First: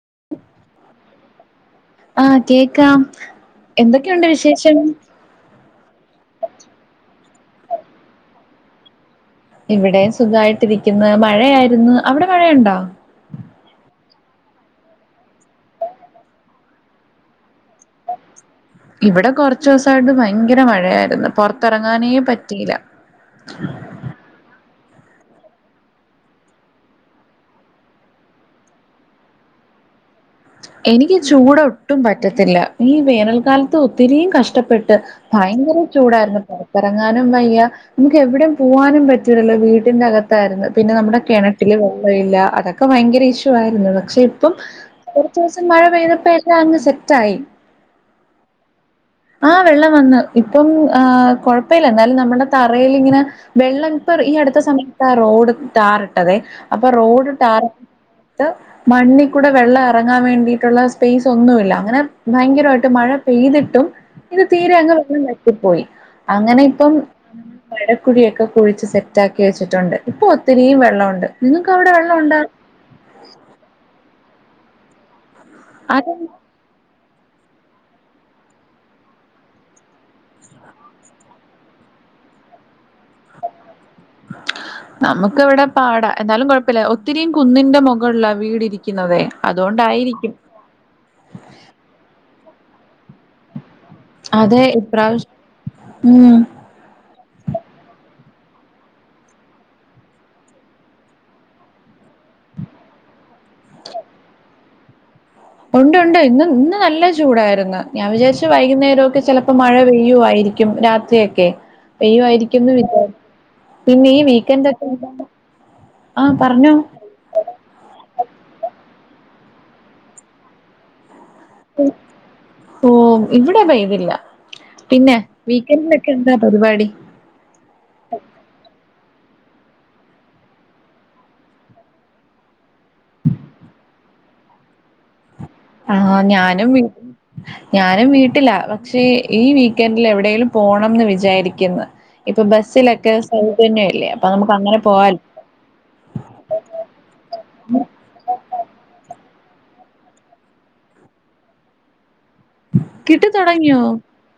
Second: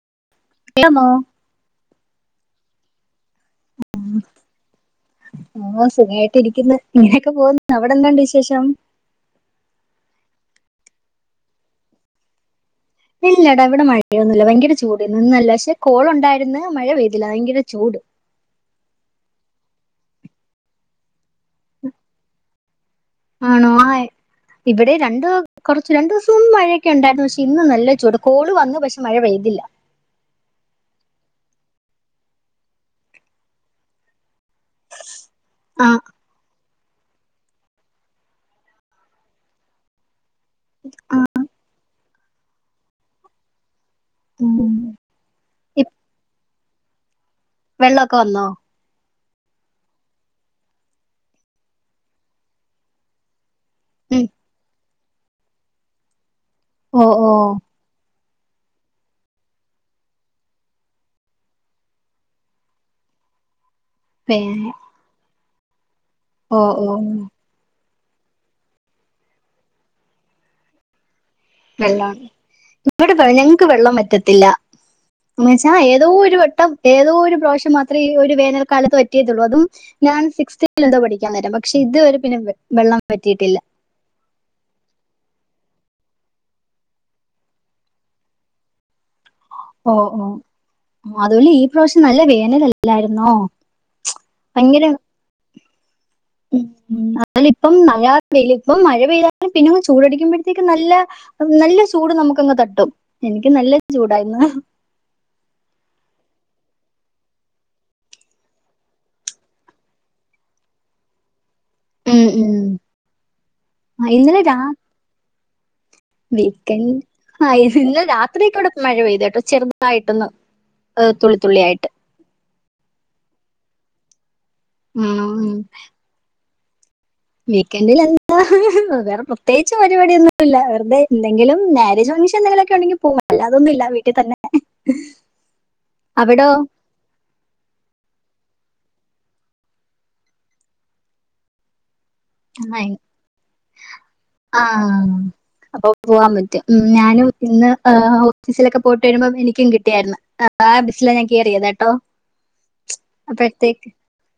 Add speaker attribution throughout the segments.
Speaker 1: [inaudible]
Speaker 2: എാമോ
Speaker 1: ആകേക്കാം
Speaker 2: ആ സുഖായിടിരിക്കുന്നു ഇങ്ങനെ അവിടെ എന്താണ്ട് വിശേഷം
Speaker 1: ഇവിടെ സുഖമായിട്ടിരിക്കുന്ന മഴയായിരുന്നു അവിടെ മഴയുണ്ടോ
Speaker 2: ഇല്ലടാ ഇവിടെ മഴയൊന്നുമില്ല ഭയങ്കര ചൂട് നിന്നല്ല പക്ഷെ കോൾുണ്ടായിരുന്ന മഴ പെയ്തില്ല ഭയങ്കര ചൂട്
Speaker 1: ഇവിടെ കൊറച്ച ദിവസായിട്ട് ഭയങ്കര മഴയായിരുന്നു പുറത്തിറങ്ങാനേ പറ്റ [unintelligible]
Speaker 2: ആണോ ഇവിടെ രണ്ട് കുറച്ച്ു രണ്ടു ദിവസം മഴയൊക്കെ ഉണ്ടായിരുന്നു പക്ഷെ ഇന്നും നല്ല ചൂട് കോള് വന്നു പക്ഷെ മഴ പെയ്തില്ല
Speaker 1: എനിക്ക് ചൂടൊട്ടും പറ്റത്തില്ല ഈ വേനൽക്കാലത്ത് ഒത്തിരിയും കഷ്ട ഇഷ്ടപ്പെട്ട് ഭയങ്കര
Speaker 2: ആ
Speaker 1: ചൂടായിരുന്നു ഇറങ്ങാനും വയ്യ നമുക്ക് എവിടയും പോവാനും പറ്റൂല്ലോ വീട്ടിന്റെറ അകത ായിരുന്നു പിന്നെ നമ്മുടെ കിണറ്റില് യില്ല അതൊക്കെ ഭയങ്കര ഇഷ്യൂ ആയിരുന്നു പക്ഷെ ഇപ്പം
Speaker 2: ഉം.
Speaker 1: ദിവസം മഴ പെയ്തപ്പ അങ്ങ് സെറ്റായി
Speaker 2: വെള്ളൊക്കെ വന്നോ
Speaker 1: ആഹ വെള്ളം വന്ന് ഇപ്പം ആ കൊഴപ്പമില്ല എന്നാലും നമ്മുടെ തറൽിങ്ങനെ വെള്ളംപ്പർ
Speaker 2: ഉം.
Speaker 1: ഈ അടുത്ത സമയം റോഡ് ട്ടാറിട്ടത്ദേ അപ്പൊ
Speaker 2: ഓ ഓ
Speaker 1: റോഡ് ാറ മണ്ണിൽ കൂടെ വെള്ള ഇറങ്ങാൻ വേണ്ടിയിട്ടുള്ള സ്പേസ് ഒന്നുമില്ല അങ്ങനെ ഭയങ്കരമായിട്ട് മഴ പെയ്തിട്ടും ഇത്
Speaker 2: പേ-
Speaker 1: തീരെ അങ്ങ് വെള്ളം വര പോയി
Speaker 2: ഓ
Speaker 1: അങ്ങനെ
Speaker 2: ഓ
Speaker 1: ഇപ്പം കുഴിയൊക്കെ കുഴിച്ച് സെറ്റാക്കി വെച്ചിട്ടുണ്ട് ഇപ്പോൾ ഒത്തിരിയും വെള്ളവോണ്ട്
Speaker 2: വെള്ള ഇവിടെ ഞങ്ങക്ക് വെള്ളം പറ്റത്തില്ല മച്ചാ ഏതോ
Speaker 1: അത്
Speaker 2: ഒരു വട്ടം ഏ ഏതോ ഒരു പ്രാവശ്യം മാത്രേ ഈ ഒരു വേനൽക്കാലത്ത് വറ്റിയിട്ടുള്ളൂ അതും ഞാൻ സിസ്ത്തിലെന്തോ പഠിക്കാൻ നേരം പക്ഷെ ഇത് വരെ പിന്നെ വെള്ളം പറ്റിയിട്ടില്ല
Speaker 1: നമുക്ക് ഇവിടെ പാടാ എന്നാലും കുഴപ്പില്ല ഒത്തിരിയും കുന്നിന്റെ മുകളുള്ള വീട് ഇരിക്കു
Speaker 2: ഓ ഓ അതും അല്ല ഈ പ്രാവശ്യം നല്ല വേനലല്ല ല്ലായിരുന്നോ
Speaker 1: അതെ ഇപ്രാവശ്യം
Speaker 2: ഉം ഉം അല്ല ഇപ്പം നല്ല വെയിൽ ഇപ്പം മഴ പെയ്താലും പിന്നങ് ചൂടടിക്കുമ്പോഴത്തേക്കും നല്ല നല്ല ചൂട് നമുക്കങ്ങ് തട്ടും എനിക്ക് നല്ല ചൂടാ ഇന്ന്
Speaker 1: ഉണ്ട് ഉണ്ട് ഇന്ന് ഇന്ന് നല്ല ചൂടായിരുന്നു ഞാൻ വിചാരിച്ചു വൈകുന്നേരമൊക്കെ ചിലപ്പോ മഴ പെയ്യുവായിരിക്കും രാത്രിയൊക്കെ പെയ്യു
Speaker 2: ഉം,
Speaker 1: ആയിരിക്കു
Speaker 2: ഉം.
Speaker 1: വെന്ന് വിചാരിച്ച്
Speaker 2: ആ,
Speaker 1: പിന്നെ ഈ
Speaker 2: ഇന്നലെ രാ
Speaker 1: വീക്കെൻഡ് ഒക്കെ ആഹ് പറഞ്ഞോ
Speaker 2: വീക്കെൻഡ് ആ ഇന്നലെ രാത്രിയൊക്കെ ഇവിടെ മഴ പെയ്ത് കേട്ടോ ചെറുതായിട്ടൊന്ന് തുള്ളി തുള്ളിയായിട്ട്
Speaker 1: ഓ ഇവിടെ പെയ്തില്ല പിന്നെ വീക്കൻഡിലൊക്കെ എന്താ പരിപാടി
Speaker 2: വീക്കൻഡില എന്താ വേറെ പ്ര പ്രത്യേകിച്ചു പരിപാടി ഒന്നുമില്ല വെറുതെ എന്തെങ്കിലും മാരേജ് ഫംഗ്ഷൻ എന്തെങ്കിലുമൊക്കെ ഉണ്ടെങ്കിൽ പോവും അല്ലാതൊന്നുമില്ല വീട്ടിൽ തന്നെ
Speaker 1: ആ
Speaker 2: അവിടോ
Speaker 1: ഞാനും ഞാനും വീട്ടില പക്ഷേ ഈ വീക്കൻഡിൽ എവിടെേങ്കിലും പോണംന്ന് വിചാരിക്കുന്നു
Speaker 2: ആ
Speaker 1: നമുക്ക്
Speaker 2: ആ
Speaker 1: അങ്ങനെ പോവാലോ
Speaker 2: അപ്പൊ പോവാൻ പറ്റും ഞാനും ഇന്ന് ഓഫീസിലൊക്കെ പോയിട്ട് വരുമ്പോ എനിക്ക് ക്കും കിട്ടിയായിരുന്നു ആ ബസില ഞാൻ കയറിയത് കേട്ടോ
Speaker 1: കിട്ടി തുടങ്ങിയോ
Speaker 2: അപ്പോഴത്തേക്ക്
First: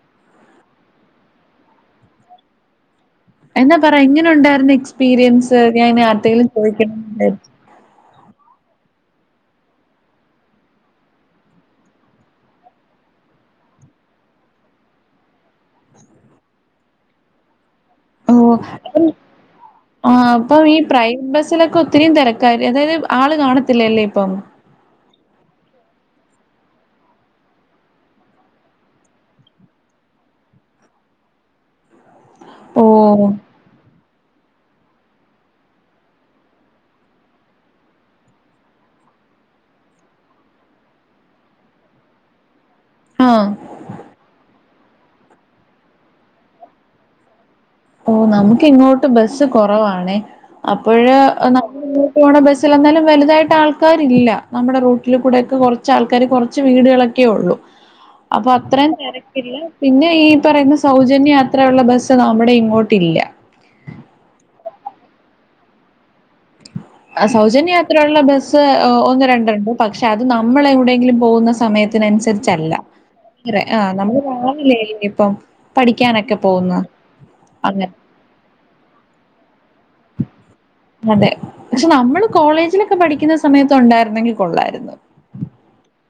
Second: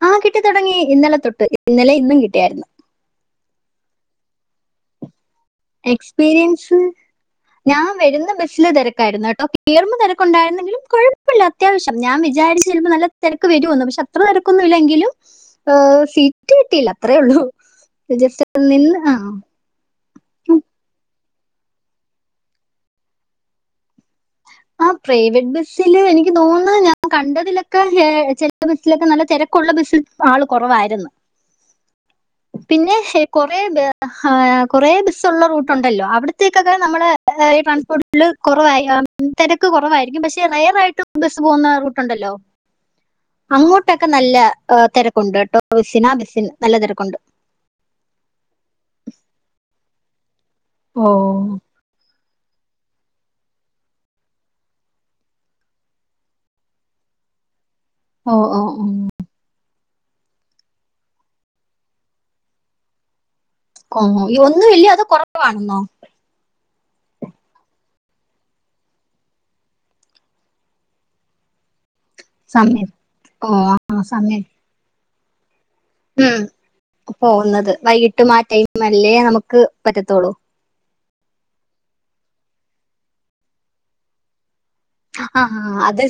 Speaker 2: ആ കിട്ടി തുടങ്ങി ഇന്നലെ തൊട്ട് ഇന്നലെ ഇന്നും കിട്ടിയായിരുന്നു
Speaker 1: എന്നാ പറ എങ്ങനെ ഉണ്ടായിരുന്നു എക്സ്പീരിയൻസ് ഞാൻ ആരുടെയെങ്കിലും
Speaker 2: എക്സ്പീരിയൻസ്
Speaker 1: ചോദിക്കണം എന്ന് വിചാരിച്ചു
Speaker 2: ഞാൻ വരുന്ന ബസില് തിര ക്കായിരുന്ന് കേട്ടോ കേയറമ്പ തിരക്കുണ്ടായിരുന്നെങ്കിലും കുഴപ്പമില്ല അത്യാവശ്യം ഞാൻ വിച്ചിരുന്നു ചുമ്പോ നല്ല തിരക്ക് വരുമെന്നു പക്ഷെ അത്ര തിരക്കൊന്നും ഇല്ലെങ്കിലും സീറ്റ് കിട്ടിയില്ല അത്രേ ഉള്ളൂ രജൽ
Speaker 1: ഓഹ്
Speaker 2: നിന്ന് ആ
Speaker 1: ആ അപ്പം ഈ പ്രൈവ ബസിലൊക്കെ ഒത്തിരിയും തിരക്കാ അതായത് ആള് കാണത്തില്ലല്ലേ ഇപ്പം
Speaker 2: ആ പ്രൈവറ്റ് ബസ്സില് എനിക്ക് എനിക്ക് തോന്നുന്നു ഞാൻ കണ്ടതിലൊക്കെ ചെല ബസിലൊക്കെ നല്ല തിരക്കുള്ള ബസിൽ ആള് കുറവായിരുന്നു
Speaker 1: ഓ
Speaker 2: പിന്നെ കൊറേ ആഹാ കുറെ ബസ്സുള്ള റൂട്ട്ണ്ടല്ലോ അവിടത്തേക്കൊക്കെ നമ്മള് ഈ ട്രൻസ്പോർട്ടില് കുറവായ തിരക്ക് കുറവായിരിക്കും പക്ഷെ റയറായിട്ട് ബസ്സ് പോകുന്ന റൂട്ടുണ്ടല്ലോ
Speaker 1: ആ
Speaker 2: അങ്ങോട്ടൊക്ക നല്ല അഹ് തെരെക്കുണ്ട് ട്ടോ ബസിന ബസിൻ നല്ല തിരക്കുണ്ട്
Speaker 1: ഓ നമുക്ക് ഇങ്ങോട്ട് ബസ്സ് കുറവാണ് [unintelligible]
Speaker 2: ഓ
Speaker 1: അപ്പോഴെ നമ്മൾ [unintelligible] പോണ ബസ്സിൽ എന്തായാലും വലുതായിട്ട് ആൾക്കാരില്ല നമ്മുടെ റൂട്ടിൽ കൂടെയൊക്കെ കുറച്ച് ആൾക്കാര് കുറച്ച് വീടുകളൊക്കെ ഉള്ളു
Speaker 2: ഓ
Speaker 1: അപ്പൊ
Speaker 2: ഓ
Speaker 1: അത്രയും തിരക്കില്ല പിന്നെ ഈ പറയുന്ന സൗജന്യ യാത്ര ഉള്ള ബസ്സ് നമ്മുടെയും അങ്ങോട്ടില്ല
Speaker 2: ഓഹ് ഒന്നും ഇല്യേ അതോ കൊറവാണെന്നോ
Speaker 1: സൗജന്യയാത്ര ഉള്ള ബസ്സ് ഒന്ന് രണ്ടുണ്ട് പക്ഷെ അത് നമ്മൾ എവിടെയെങ്കിലും പോകുന്ന സമയത്ത് അതിനനുസരിച്ചല്ല
Speaker 2: സമയത്ത് ഓ
Speaker 1: ആ നമ്മൾ
Speaker 2: സമയം
Speaker 1: രാവിലെ ഇപ്പം
Speaker 2: ഉം പോകുന്നത്
Speaker 1: അങ്ങനെ
Speaker 2: വൈകിട്ടും ആ ടൈം അല്ലേ നമുക്ക് നമുക്ക് പറ്റത്തൊളു
Speaker 1: അതെ പക്ഷെ നമ്മള് കോളേജിലൊക്കെ പഠിക്കുന്ന സമയത്ത് ഉണ്ടാരുന്നെങ്കിൽ കൊള്ളാാരുന്ന്
Speaker 2: ആ അത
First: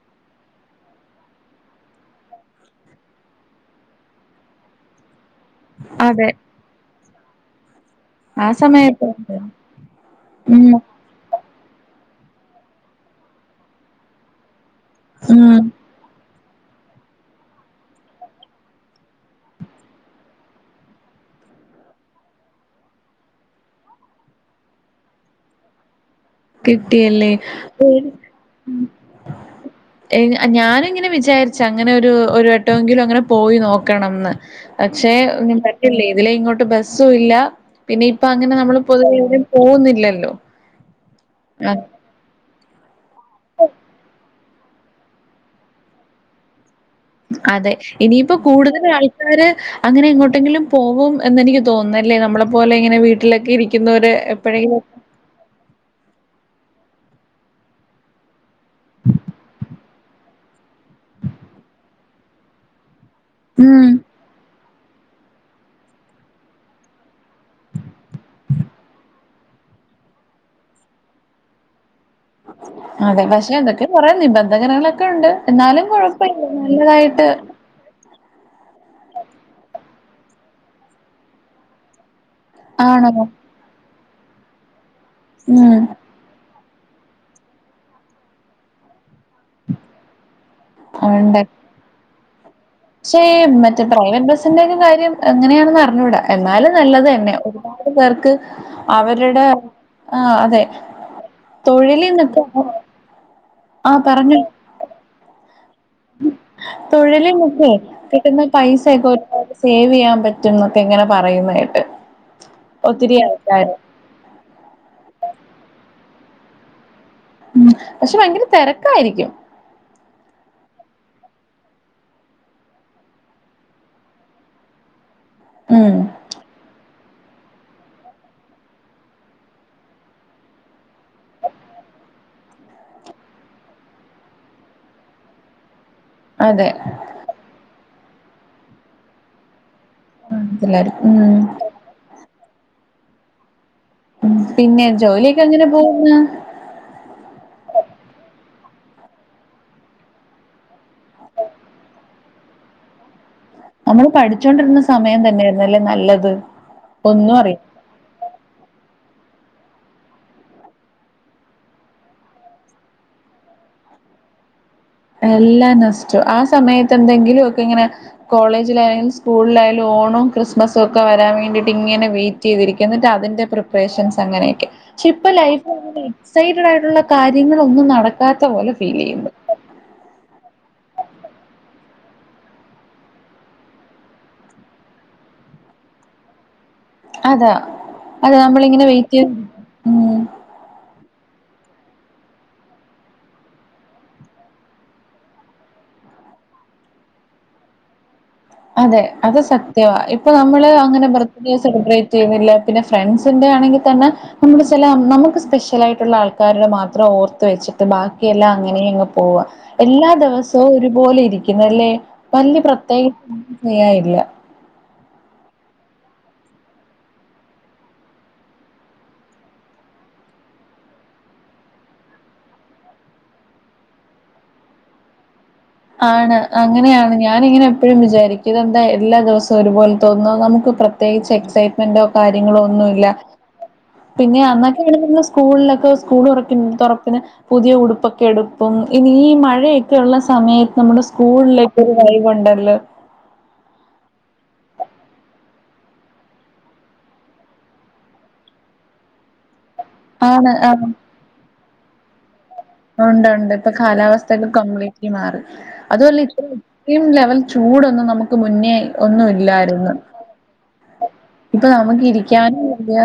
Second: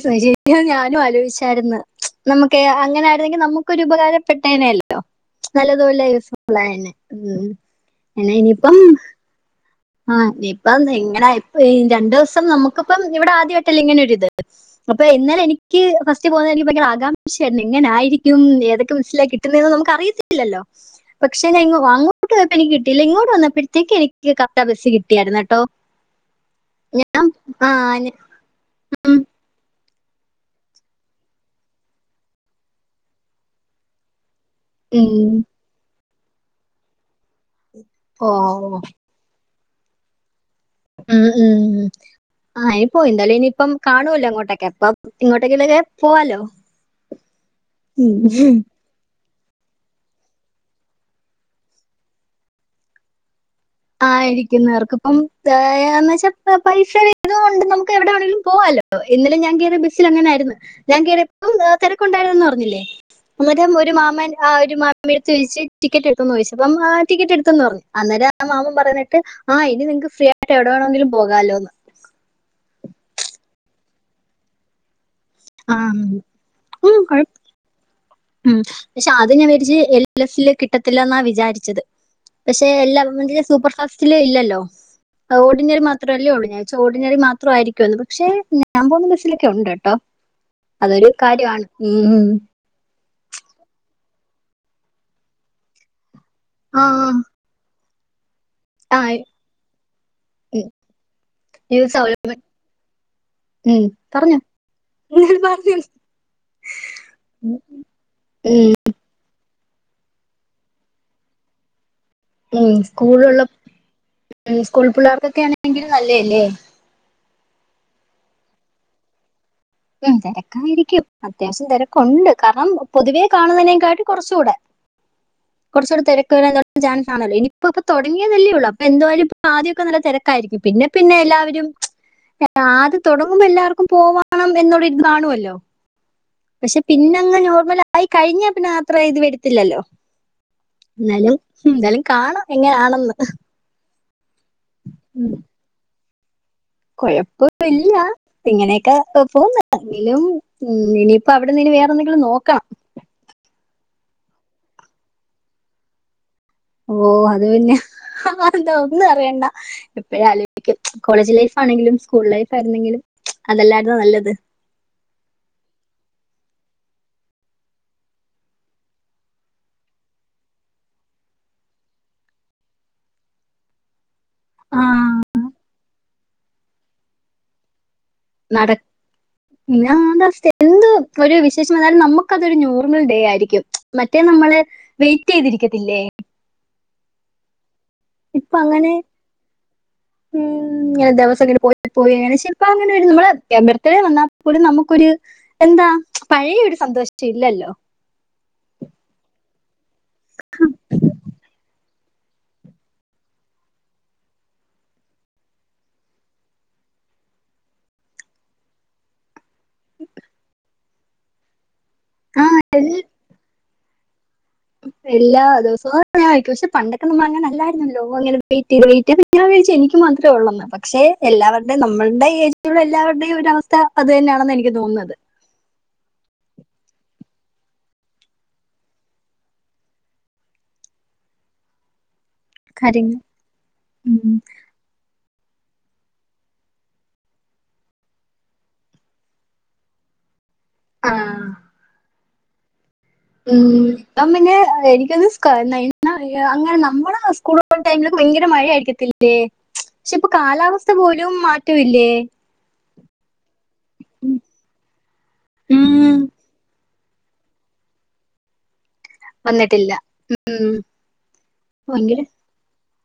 Speaker 2: ഞാനും ആലോച്ചാരുന്നു നമുക്ക് അങ്ങനെ ആരുന്നെങ്കിൽ നമുക്കൊരു ഉപകാരപ്പെട്ടേനല്ലോ നല്ലത് പോലെ
Speaker 1: അതെ.
Speaker 2: യൂസ്ഫുള്ളായേനെ ഉം പിന്നെ
Speaker 1: ആ
Speaker 2: ഇനിയിപ്പം
Speaker 1: സമയം എട്ടണ്ട്
Speaker 2: ആ ഇപ്പ എന്ത് ഇങ്ങനെ അ ഇ രണ്ടുസം നമുക്കിപ്പം ഇവിടെ ആദ്യായിട്ടല്ലേ ഇങ്ങനൊരിത് അപ്പൊ എന്നാലൽ
Speaker 1: ഉം
Speaker 2: എനിക്ക് ഫസ്റ്റ് ഫസ്റ്റ് പോകുന്നത് എനിക്ക് ഭയങ്കര ആകാംഷയായിരുന്നു എങ്ങനാരിക്കും ഏതൊക്കെ ബസ്സിലാ കിട്ടുന്നതെന്ന് നമുക്ക് അറിയത്തില്ലോ പക്ഷെ അങ്ങോട്ട് പോയപ്പോ എനിക്ക് കിട്ടില്ല ഇങ്ങോട്ട് വന്നപ്പോഴത്തേക്ക് എനിക്ക് ക ബസ്സ് കിട്ടിയായിരുന്നട്ടോ
Speaker 1: കിട്ടിയല്ലേ [unintelligible] ഞാനിങ്ങനെ വിചാരിച്ച് അങ്ങനെ ഒരു ഒരു വട്ടവെങ്കിലും അങ്ങനെ പോയി നോക്കണംന്ന് പക്ഷെ
Speaker 2: ഉം.
Speaker 1: ഇങ്ങനെ പറ്റില്ലേ അതിലെ ഇങ്ങോട്ട് ബസ് ഇല്ല പിന്നെ ഇപ്പ അങ്ങനെ
Speaker 2: ഓ
Speaker 1: നമ്മള് പൊതുവേ പോവുന്നില്ലല്ലോ
Speaker 2: ഉം ഉം ഉം [unintelligible] പോയിന്താലും ഇനിയിപ്പം കാണുമല്ലോ അങ്ങോട്ടക്കെ പ്പ ഇങ്ങോട്ടേങ്കിലൊക്കെ പോവാലോ
Speaker 1: അതെ
Speaker 2: ഉം.
Speaker 1: ഇനിയിപ്പോ കൂടുതല ആൾ ആൾക്കാർ അങ്ങനെ എങ്ങോട്ടെങ്കിലും പോകും എന്ന് എനിക്ക് തോന്നുന്നു അല്ലേ നമ്മളെ പോലെ ഇങ്ങനെ വീട്ടിലൊക്കെ ഇരിക്കും
Speaker 2: ആ ഇരിക്കുന്നു അവർക്ക ഇപ്പംന്ന് വെച്ച പൈസ വേണ്ടാത്തത് കൊണ്ട് നമുക്ക് എവിടെണെങ്കിലും പോകാലോ ഇന്നലെ ഞാൻ കയറിയ ബസ്സിൽ അങ്ങനെ ആയിരുന്നു ഞാൻ കയറി എപ്പോ തിരക്കുണ്ടായിരുന്നന്ന് പറഞ്ഞില്ലേ അന്നെരം
Speaker 1: ഉം.
Speaker 2: ഒരു മാമൻ ആ എടുത്ത് ചഴച്ച് ടിക്കറ്റ് എടുന്ന് ചോദിച്ചു അപ്പ ടിക്കറ്റ് എടുത്തന്ന് പറഞ്ഞു അന്നേരം ആ മാമൻ പറഞ്ഞിട്ട് ആ ഇനി നിങ്ങക്ക് ഫ്രീ ആയിട്ട് എവിടെ വേണമെങ്കിലും പോകാലോന്ന്
Speaker 1: അതെ പക്ഷെ എന്തൊക്കെ കുറ നിബന്ധകനങ്ങളെ ണ്ട്
Speaker 2: ആ
Speaker 1: എന്നാലും കുഴപ്പമില്ല
Speaker 2: ഉം,
Speaker 1: നല്ലതായിട്ട്
Speaker 2: കുഴപ്പ- ഉം പക്ഷെ അത് ഞാൻ വിരിച്ച് എൽ എൽ എഫില് കിട്ടത്തില്ല എന്നാ വിചാരിച്ചത് പക്ഷെ എല്ലാ
Speaker 1: ആണല്ലോ.
Speaker 2: സൂപ്പർ ഫാസ് ൽ ഇല്ലല്ലോ
Speaker 1: ഉം.
Speaker 2: ഓർഡിനറി മാത്രമല്ലേ ഓടുന്നെ ചോടിനറി മാത്രമായിയിരിക്കുംന്ന് പക്ഷെ ഞാൻ പോകുന്ന ലൊ ക്കെ ഉണ്ട് കേട്ടോ അതൊരു
Speaker 1: ഉണ്ട്.
Speaker 2: കാര്യമാണ് ഉ
Speaker 1: പക്ഷേ മറ്റേ പ്രൈവറ്റ് ബസ്സിന്റെക്ക ഒരു കാര്യം എങ്ങനെയാണെന്ന് അറിഞ്ഞൂടാ എന്നാലും
Speaker 2: ആ
Speaker 1: നല്ലത് തന്നെ ഒരുപാട് പേർക്ക്
Speaker 2: ആ
Speaker 1: അവരുടെ ആഹ അതെ
Speaker 2: ഉം. യൂസ് ആവുമല്ലോ.
Speaker 1: തൊഴിൽന്നൊക്കെ
Speaker 2: ഉം,
Speaker 1: ആ പറഞ്ഞ
Speaker 2: പറഞ്ഞോ പറഞ്ഞു
Speaker 1: തൊഴിൽന്ന് ഒക്കെ കിട്ടുന്ന പൈസഒക്കെ സേവ് ചെയ്യാൻ പറ്റും എന്നൊക്കെ എങ്ങനെ പറയുന്നത് കേട്ട്
Speaker 2: ഉ
Speaker 1: ഒത്തിരി
Speaker 2: സ്കൂളുള്ള
Speaker 1: ആൾക്കാര്
Speaker 2: സ്കൂൾ പിള്ളേർക്കൊക്കെ ആണെങ്കിലും അല്ലേ അല്ലേ
Speaker 1: ഉ പക്ഷെ ഭയങ്കര തിരക്കായിരിക്കും
Speaker 2: ഉം തിരക്കായിരിക്കും അത്യാവശ്യം തിരക്കുണ്ട് കാരണം പൊതുവെ കാണുന്നതിനേക്കാട്ടി കുറച്ചുകൂടെ
Speaker 1: ഉം
Speaker 2: കുറച്ചൂടെ തെരക്ക് വരാൻ ചാൻ ആണല്ലോ ഇനിയിപ്പ ഇപ്പൊ തുടങ്ങിയതല്ലേ ഉള്ളൂ അപ്പൊ എന്തായാലും ഇ ആദ്യമൊക്കെ നല്ല തിരക്കായിരിക്കും പിന്നെ പിന്നെ എല്ലാവരും ആദ്യം തുടങ്ങുമ്പോ എല്ലാവർക്കും പോവാ ണം എന്നൊരു ഇത് കാണുമല്ലോ
Speaker 1: അതെ
Speaker 2: പക്ഷെ പിന്നെങ്ങെ നോർമലാ ആയി കഴിഞ്ഞ പിന്നെ അത്രേ ഇത് വരത്തില്ലല്ലോ
Speaker 1: [unintelligible] മ്
Speaker 2: [unintelligible] ആണെന്ന്
Speaker 1: ഉം പിന്നെ ജോലിയൊക്കെ എങ്ങനെ പോവുന്ന്
Speaker 2: കൊഴപ്പ ഇല്ല ഇങ്ങനെയക്ക പോവുന്നു എങ്കിലും ഇനിയിപ്പ അവിടെന്ന് ഇനി വേറെ എന്തെങ്കിലും നോക്കണം
Speaker 1: നമ്മള് പഠിച്ചോണ്ടിരുന്ന സമയം തന്നെയായിരുന്നല്ലേ നല്ലത്
Speaker 2: ഓഹ്
Speaker 1: ഒന്നും അറിയ
Speaker 2: അത് തന്ന വേണ്ട ഇപ്പോഴാ [unintelligible] കോളേജ് ലൈഫ് ആണെങ്കിലും സ്കൂൾ ലൈഫ് ആയിരുന്നെങ്കിലും അതല്ലാരുന്ന നല്ലത്
Speaker 1: എല്ലാം നൊസ്റ്റു ആ സമയത്ത് എന്തെങ്കിലും ഒക്കെ ഇങ്ങനെ കോളേജിലായും സ്കൂളിലായാലും ഒണോം ക്രിസ്മസും ഒക്കെ വരാൻ വേണ്ടിട്ട് ഇങ്ങനെ വെയിറ്റ് ചെയ്തിരിക്ക എന്നിട്ട് അതിന്റെ പ്രിപ്പറേഷൻസ് അങ്ങനെയൊക്കെ
Speaker 2: ആ
Speaker 1: പക്ഷെ ഇപ്പ ലൈഫ് എക്സൈറ്റഡ് ആയിട്ടുള്ള കാര്യങ്ങളൾ ഒന്നും [inaudible] [unintelligible] പോലെ ഫീല് ചെയ്യ്ന്ന്
Speaker 2: പിന്ന [unintelligible] എന്ത് ഒരു വിശേഷം വന്നാലും നമ്മുക്ക് അതൊരു നോർമൽ ഡേ ആയിരിക്കും മറ്റേ നമ്മള് വെയിറ്റ് ചെയ്തിരിക്കത്തില്ലേ
Speaker 1: അതാ അതെ
Speaker 2: ഇപ്പൊ
Speaker 1: നമ്മള് ഇങ്ങനെ
Speaker 2: അങ്ങനെ
Speaker 1: വെയിറ്റ് മ്ഹ്
Speaker 2: ഉം ഇങ്ങനെ [unintelligible] [unintelligible] അങ്ങനെ ഒരു നമ്മളെ ബർത്ത്ഡേ വന്നാൽ പോലും നമുക്കൊരു എന്താ പഴയ ഒരു സന്തോഷ ഇല്ലല്ലോ
Speaker 1: അതെ അത് സ [unintelligible] ഇപ്പൊ നമ്മള് അങ്ങനെ ബർത്ത്ഡേ സെലിബ്രേ [unintelligible] പിന്നെ ഫ്രണ്ട്സിന്റെറെ ആണെങ്കി തന്ന നമ്മള് ചില നമുക്ക് സ്പെഷ്യലായിട്ടുള്ള ആൾക്കാരുടെ മാത്രം ഓർത്ത് വെച്ചിട്ട് ബാക്കിയെല്ലാം അങ്ങനെ അങ്ങ് പോവുക എല്ലാ ദിവസവും ഒരുപോലെ ഇരിക്കുന്ന് അല്ലേ [unintelligible] [unintelligible] പ്രത്യേക [unintelligible]
Speaker 2: എല്ലാ ദിവസവും [unintelligible] പക്ഷെ പണ്ടൊക്കെ നമ്മൾ അങ്ങന അല്ലായിരുന്നല്ലോ അങ്ങനെ വെയ്റ്റ് ചെയ്ത് വെയ്റ്റ് അപ്പൊ ഞാൻ വിചാരിച്ചു എനിക്ക് മാത്രേ ഒള്ളെന്ന് പക്ഷെ എല്ലാവരുടെയും നമ്മളുടെ ഏജിലുള്ള എല്ലാവരുടെയും ഒരു അവസ്ഥ അത് തന്നെയാണെന്ന എനിക്ക് തോന്നുന്നത്
Speaker 1: ആണ് അങ്ങനെയാണ് ഞാനിങ്ങനെ എപ്പോഴും വിചാരിക്കും എന്താ എല്ലാ ദിവസവും ഒരുപോലെ തോന്നുന്നു നമുക്ക് പ്രത്യേകിച്ച് എക്സൈറ്റ്മെന്റോ കാര്യങ്ങളും ഒന്നും ഇല്ല
Speaker 2: കാര്യങ്ങൾ ഉം.
Speaker 1: പിന്നെ അന്നൊക്കെയാ [unintelligible] സ്കൂളിലൊക്കെ സ്കൂള് തൊറപ്പി തൊറപ്പിനു പുതിയ ഉടുപ്പൊക്കെ എടുപ്പും ഇനി ഈ മഴയൊക്കെ ഉള്ള സമയ നമ്മുടെ
Speaker 2: ആ
Speaker 1: സ്കൂളിലേക്കൊരു [inaudible] കൊണ്ടല്ലേ.
Speaker 2: ഉം ഇപ്പം പിന്നെ എനിക്കൊന്ന് [unintelligible] അങ്ങനെ നമ്മള് സ്കൂള് പോണ ടൈമിലൊക്കെ ഭയങ്കര മഴയായിരിക്കത്തില്ലേ പക്ഷെ ഇപ്പൊ
Speaker 1: ആണ് ആ
Speaker 2: കാലാവസ്ഥ പോലും മാറ്റമില്ലേ
Speaker 1: ഉണ്ട് ഉണ്ട് ഇപ്പൊ കാലാവസ്ഥയൊക്കെ കംപ്ലീറ്റ്ലി മാറി അതുവല്ല ഇപ്പൊ യും ലെവൽ ചൂടൊന്ന് നമുക്ക് മുന്നേ ഒന്നു
Speaker 2: വന്നിട്ടില്ല
Speaker 1: ഇല്ലായിരുന്നു ഇപ്പൊ നമുക്ക്‌
Speaker 2: ഭയങ്കര
Speaker 1: ഇരിക്കാനും വയ്യ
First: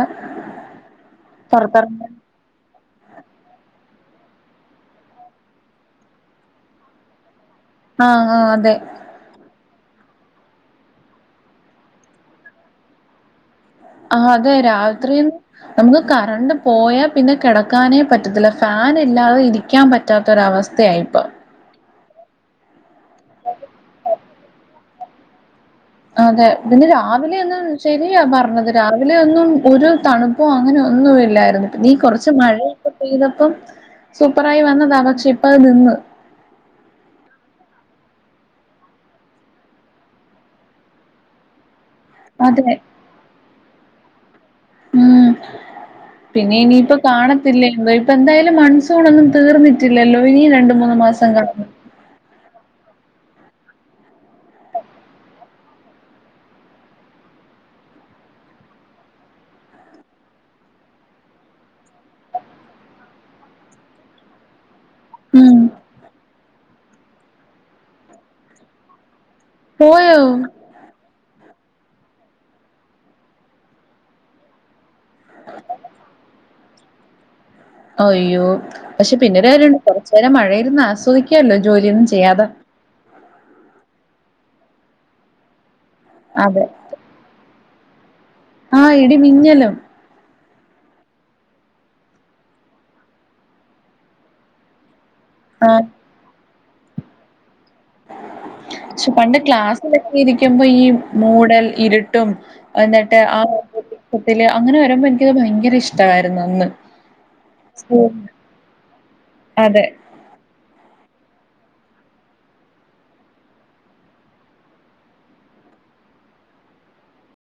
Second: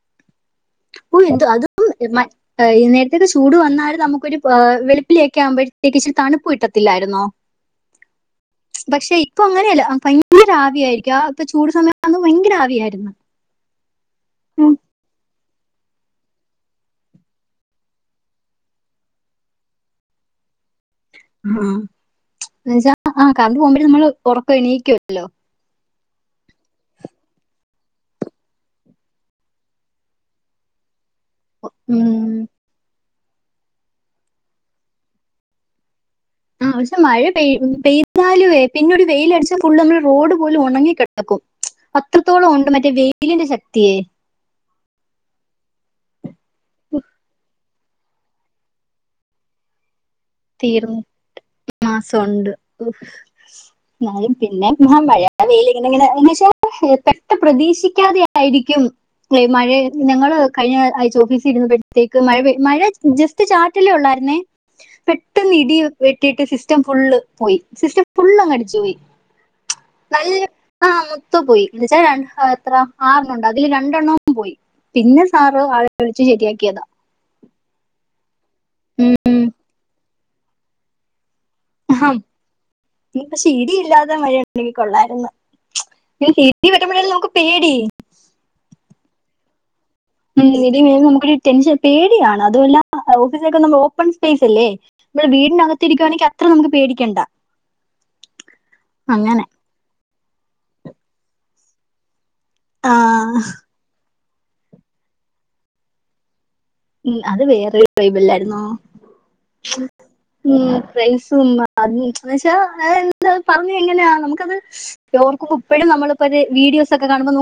Speaker 2: ഓ എന്ത അതും
Speaker 1: പുറത്തിറങ്ങാൻ
Speaker 2: മ എഴുന്നേറ്റ്- ഭയങ്കരചൂട് വന്നാലും നമുക്കൊരു വെളുപ്പിലേക്കെ ആവുമ്പോഴത്തേക്ക് ഇച്ചി തണുപ്പ് കിട്ടത്തില്ലായിരുന്നോ
Speaker 1: ആഹ് ആഹ് അതെ
Speaker 2: പക്ഷെ ഇപ്പൊ അങ്ങനെയല്ല ആ ഭയങ്കര ആവിയായിരിക്കും ആ ഇപ്പ ചൂട് സമയാകുമ്പോ ഭയങ്കര ആവിയായിരുന്നു
Speaker 1: ആഹ് അതെ
Speaker 2: ഉം.
Speaker 1: രാത്രിന്ന് നമുക്ക് കറണ്ട് പോയാ പിന്നെ കെടക്കാനേ പറ്റത്തില്ല. ഫാൻ ഇല്ലാതെ ഇരിക്കാൻ പറ്റാത്തൊരവസ്
Speaker 2: ഹാ എന്നച്ചാ ആഹ് കറണ്ട് പോവ്‌മ്പഴ് നമ്മള് ഒറക്കൊ എണീക്കും ഹലോ
Speaker 1: അതെ പിന്നെ രാവിലെ ഒന്നും ശരിയാ പറഞ്ഞത് രാവിലെ ഒന്നും ഒരു തണുപ്പോ അങ്ങനെ ഒന്നും ഇൽ ഇല്ലാര്ന്ന് ഇനീ കൊറച്ച്
Speaker 2: ഉം.
Speaker 1: മഴയ ക്കെ പെയ്തപ്പം സൂപ്പറായി വന്നതാണ് പക്ഷെ ഇപ്പ അത് നിന്ന്
Speaker 2: ആ പക്ഷെ മഴ പെയ് മ് പെയ്താല്‌വേ പിന്നൊര് വെയില് അടിച്ചാ ഫുള്ള് നമ്മള് റോഡ് പോലും ഒണങ്ങി കെടക്കും അത്രത്തോളം ഒണ്ട്
Speaker 1: അതെ
Speaker 2: മറ്റേ വെയിലിന്റെ ശക് ത്തിയേ
Speaker 1: ഉം പിന്നെ ഇനിയിപ്പ കാണത്തില്ലേല് ഇവ്ട ഇപ്പ എന്തായാലും മൺസൂൺ ഒന്നും തീർന്നിട്ടി ലല്ലോ ഇനിം രണ്ട് മൂന്ന്
Speaker 2: തീർന്നു
Speaker 1: മാസം കാണും
Speaker 2: മയിം പിന്നെ മഴ വെയിലിങ്ങന ഇങ്ങനെഎന്ന് വെച്ചാ പെട്ട പ്രതീക്ഷിക്കാതെ ആയിരിക്കും മഴെ ഞങ്ങള് കഴിഞ്ഞാ ആഴ്ച ഒഫീസി ഇരുന്നപ്പഴത്തേക്ക് മഴ പെയ് മഴ ജസ്റ്റ് ചാറ്റലേ ഒള്ളാര്ന്നേ. പെ ട്ടന്ന്
Speaker 1: ഉം
Speaker 2: ഇടിയു വെ ട്ടീട്ട് സിസ്റ്റം ഫുള്ള് പോയി. സിസ്റ്റം ഫുള്ള് അങ്ങ് അടിച്ചു പോയി.
Speaker 1: പോയോ
Speaker 2: നല്ല ആ മൊത്തം പോയി ന്ന്ച്ചാ രണ്ട് ആ എത്ര ആറണ്ണം ഒണ്ട് അതില് രണ്ടണ്ണോം പോയി. പിന്നെ സാറ് ആളെ വിളിച്ചു ശരിയാക്കിയതാ.
Speaker 1: അയ്യോ പക്ഷേ പിന്നൊരു കാര്യ ഒണ്ട് ചെല മഴയിരുന്ന് ആസ്വദി ക്കാലോ ജോലിയൊന്നും ചെയ്യാതെ
Speaker 2: ഇ പക്ഷേ ഇടി ഇല്ലാത മഴ ഉണ്ടെങ്കി കൊള്ളാര്ന്ന്. ഈ
Speaker 1: അതെ
Speaker 2: ഇടി വെട്ടുമ്പോഴല്ലേ നമുക്ക് പേടി
Speaker 1: ആഹ് ഇടി മിന്നലും
Speaker 2: ഉം ഇടി മുഴങ്ങുമ്പോ നമുക്കൊരു ടെൻഷൻ പേടിയാണ് അതുമല്ല ആ ഓഫീലൊക്കെ ഓപ്പൺ സ്പേസ് അല്ലേ? നമ്മൾ വീടിനകത്തിരിക്കുവാണെങ്കി അ ത്ര നമുക്ക് പേടിക്കേണ്ട
Speaker 1: ശ്ശു പണ്ട് ക്ലാസില് ഇരിക്കമ്പോ ഈ മൂടൽ ഇരു കം എന്നിട്ട് ആ [unintelligible] ട്ടത്തില് അങ്ങനെ വരമ്പൊ എനിക്കത് ഭയങ്കര ഇഷ്ടായിരുന്നു അന്ന്
Speaker 2: ഉം അത് വേറൊരു
Speaker 1: സ്കൂ
Speaker 2: വൈബല്ലരുന്നോ
Speaker 1: അതെ.
Speaker 2: ഉം ഫ്രെണ്ട്സും അ അതിന് അന്ന്ച്ചാ അവര് എന്ത് അത് പറഞ്ഞ് എങ്ങനെയാ നമുക്കത് ഓർക്കുമ്പൊ ഇപ്പഴും നമ്മളിപ്പൊര് വീഡിയോസ് ഒക്ക കാണുമ്പോ നോ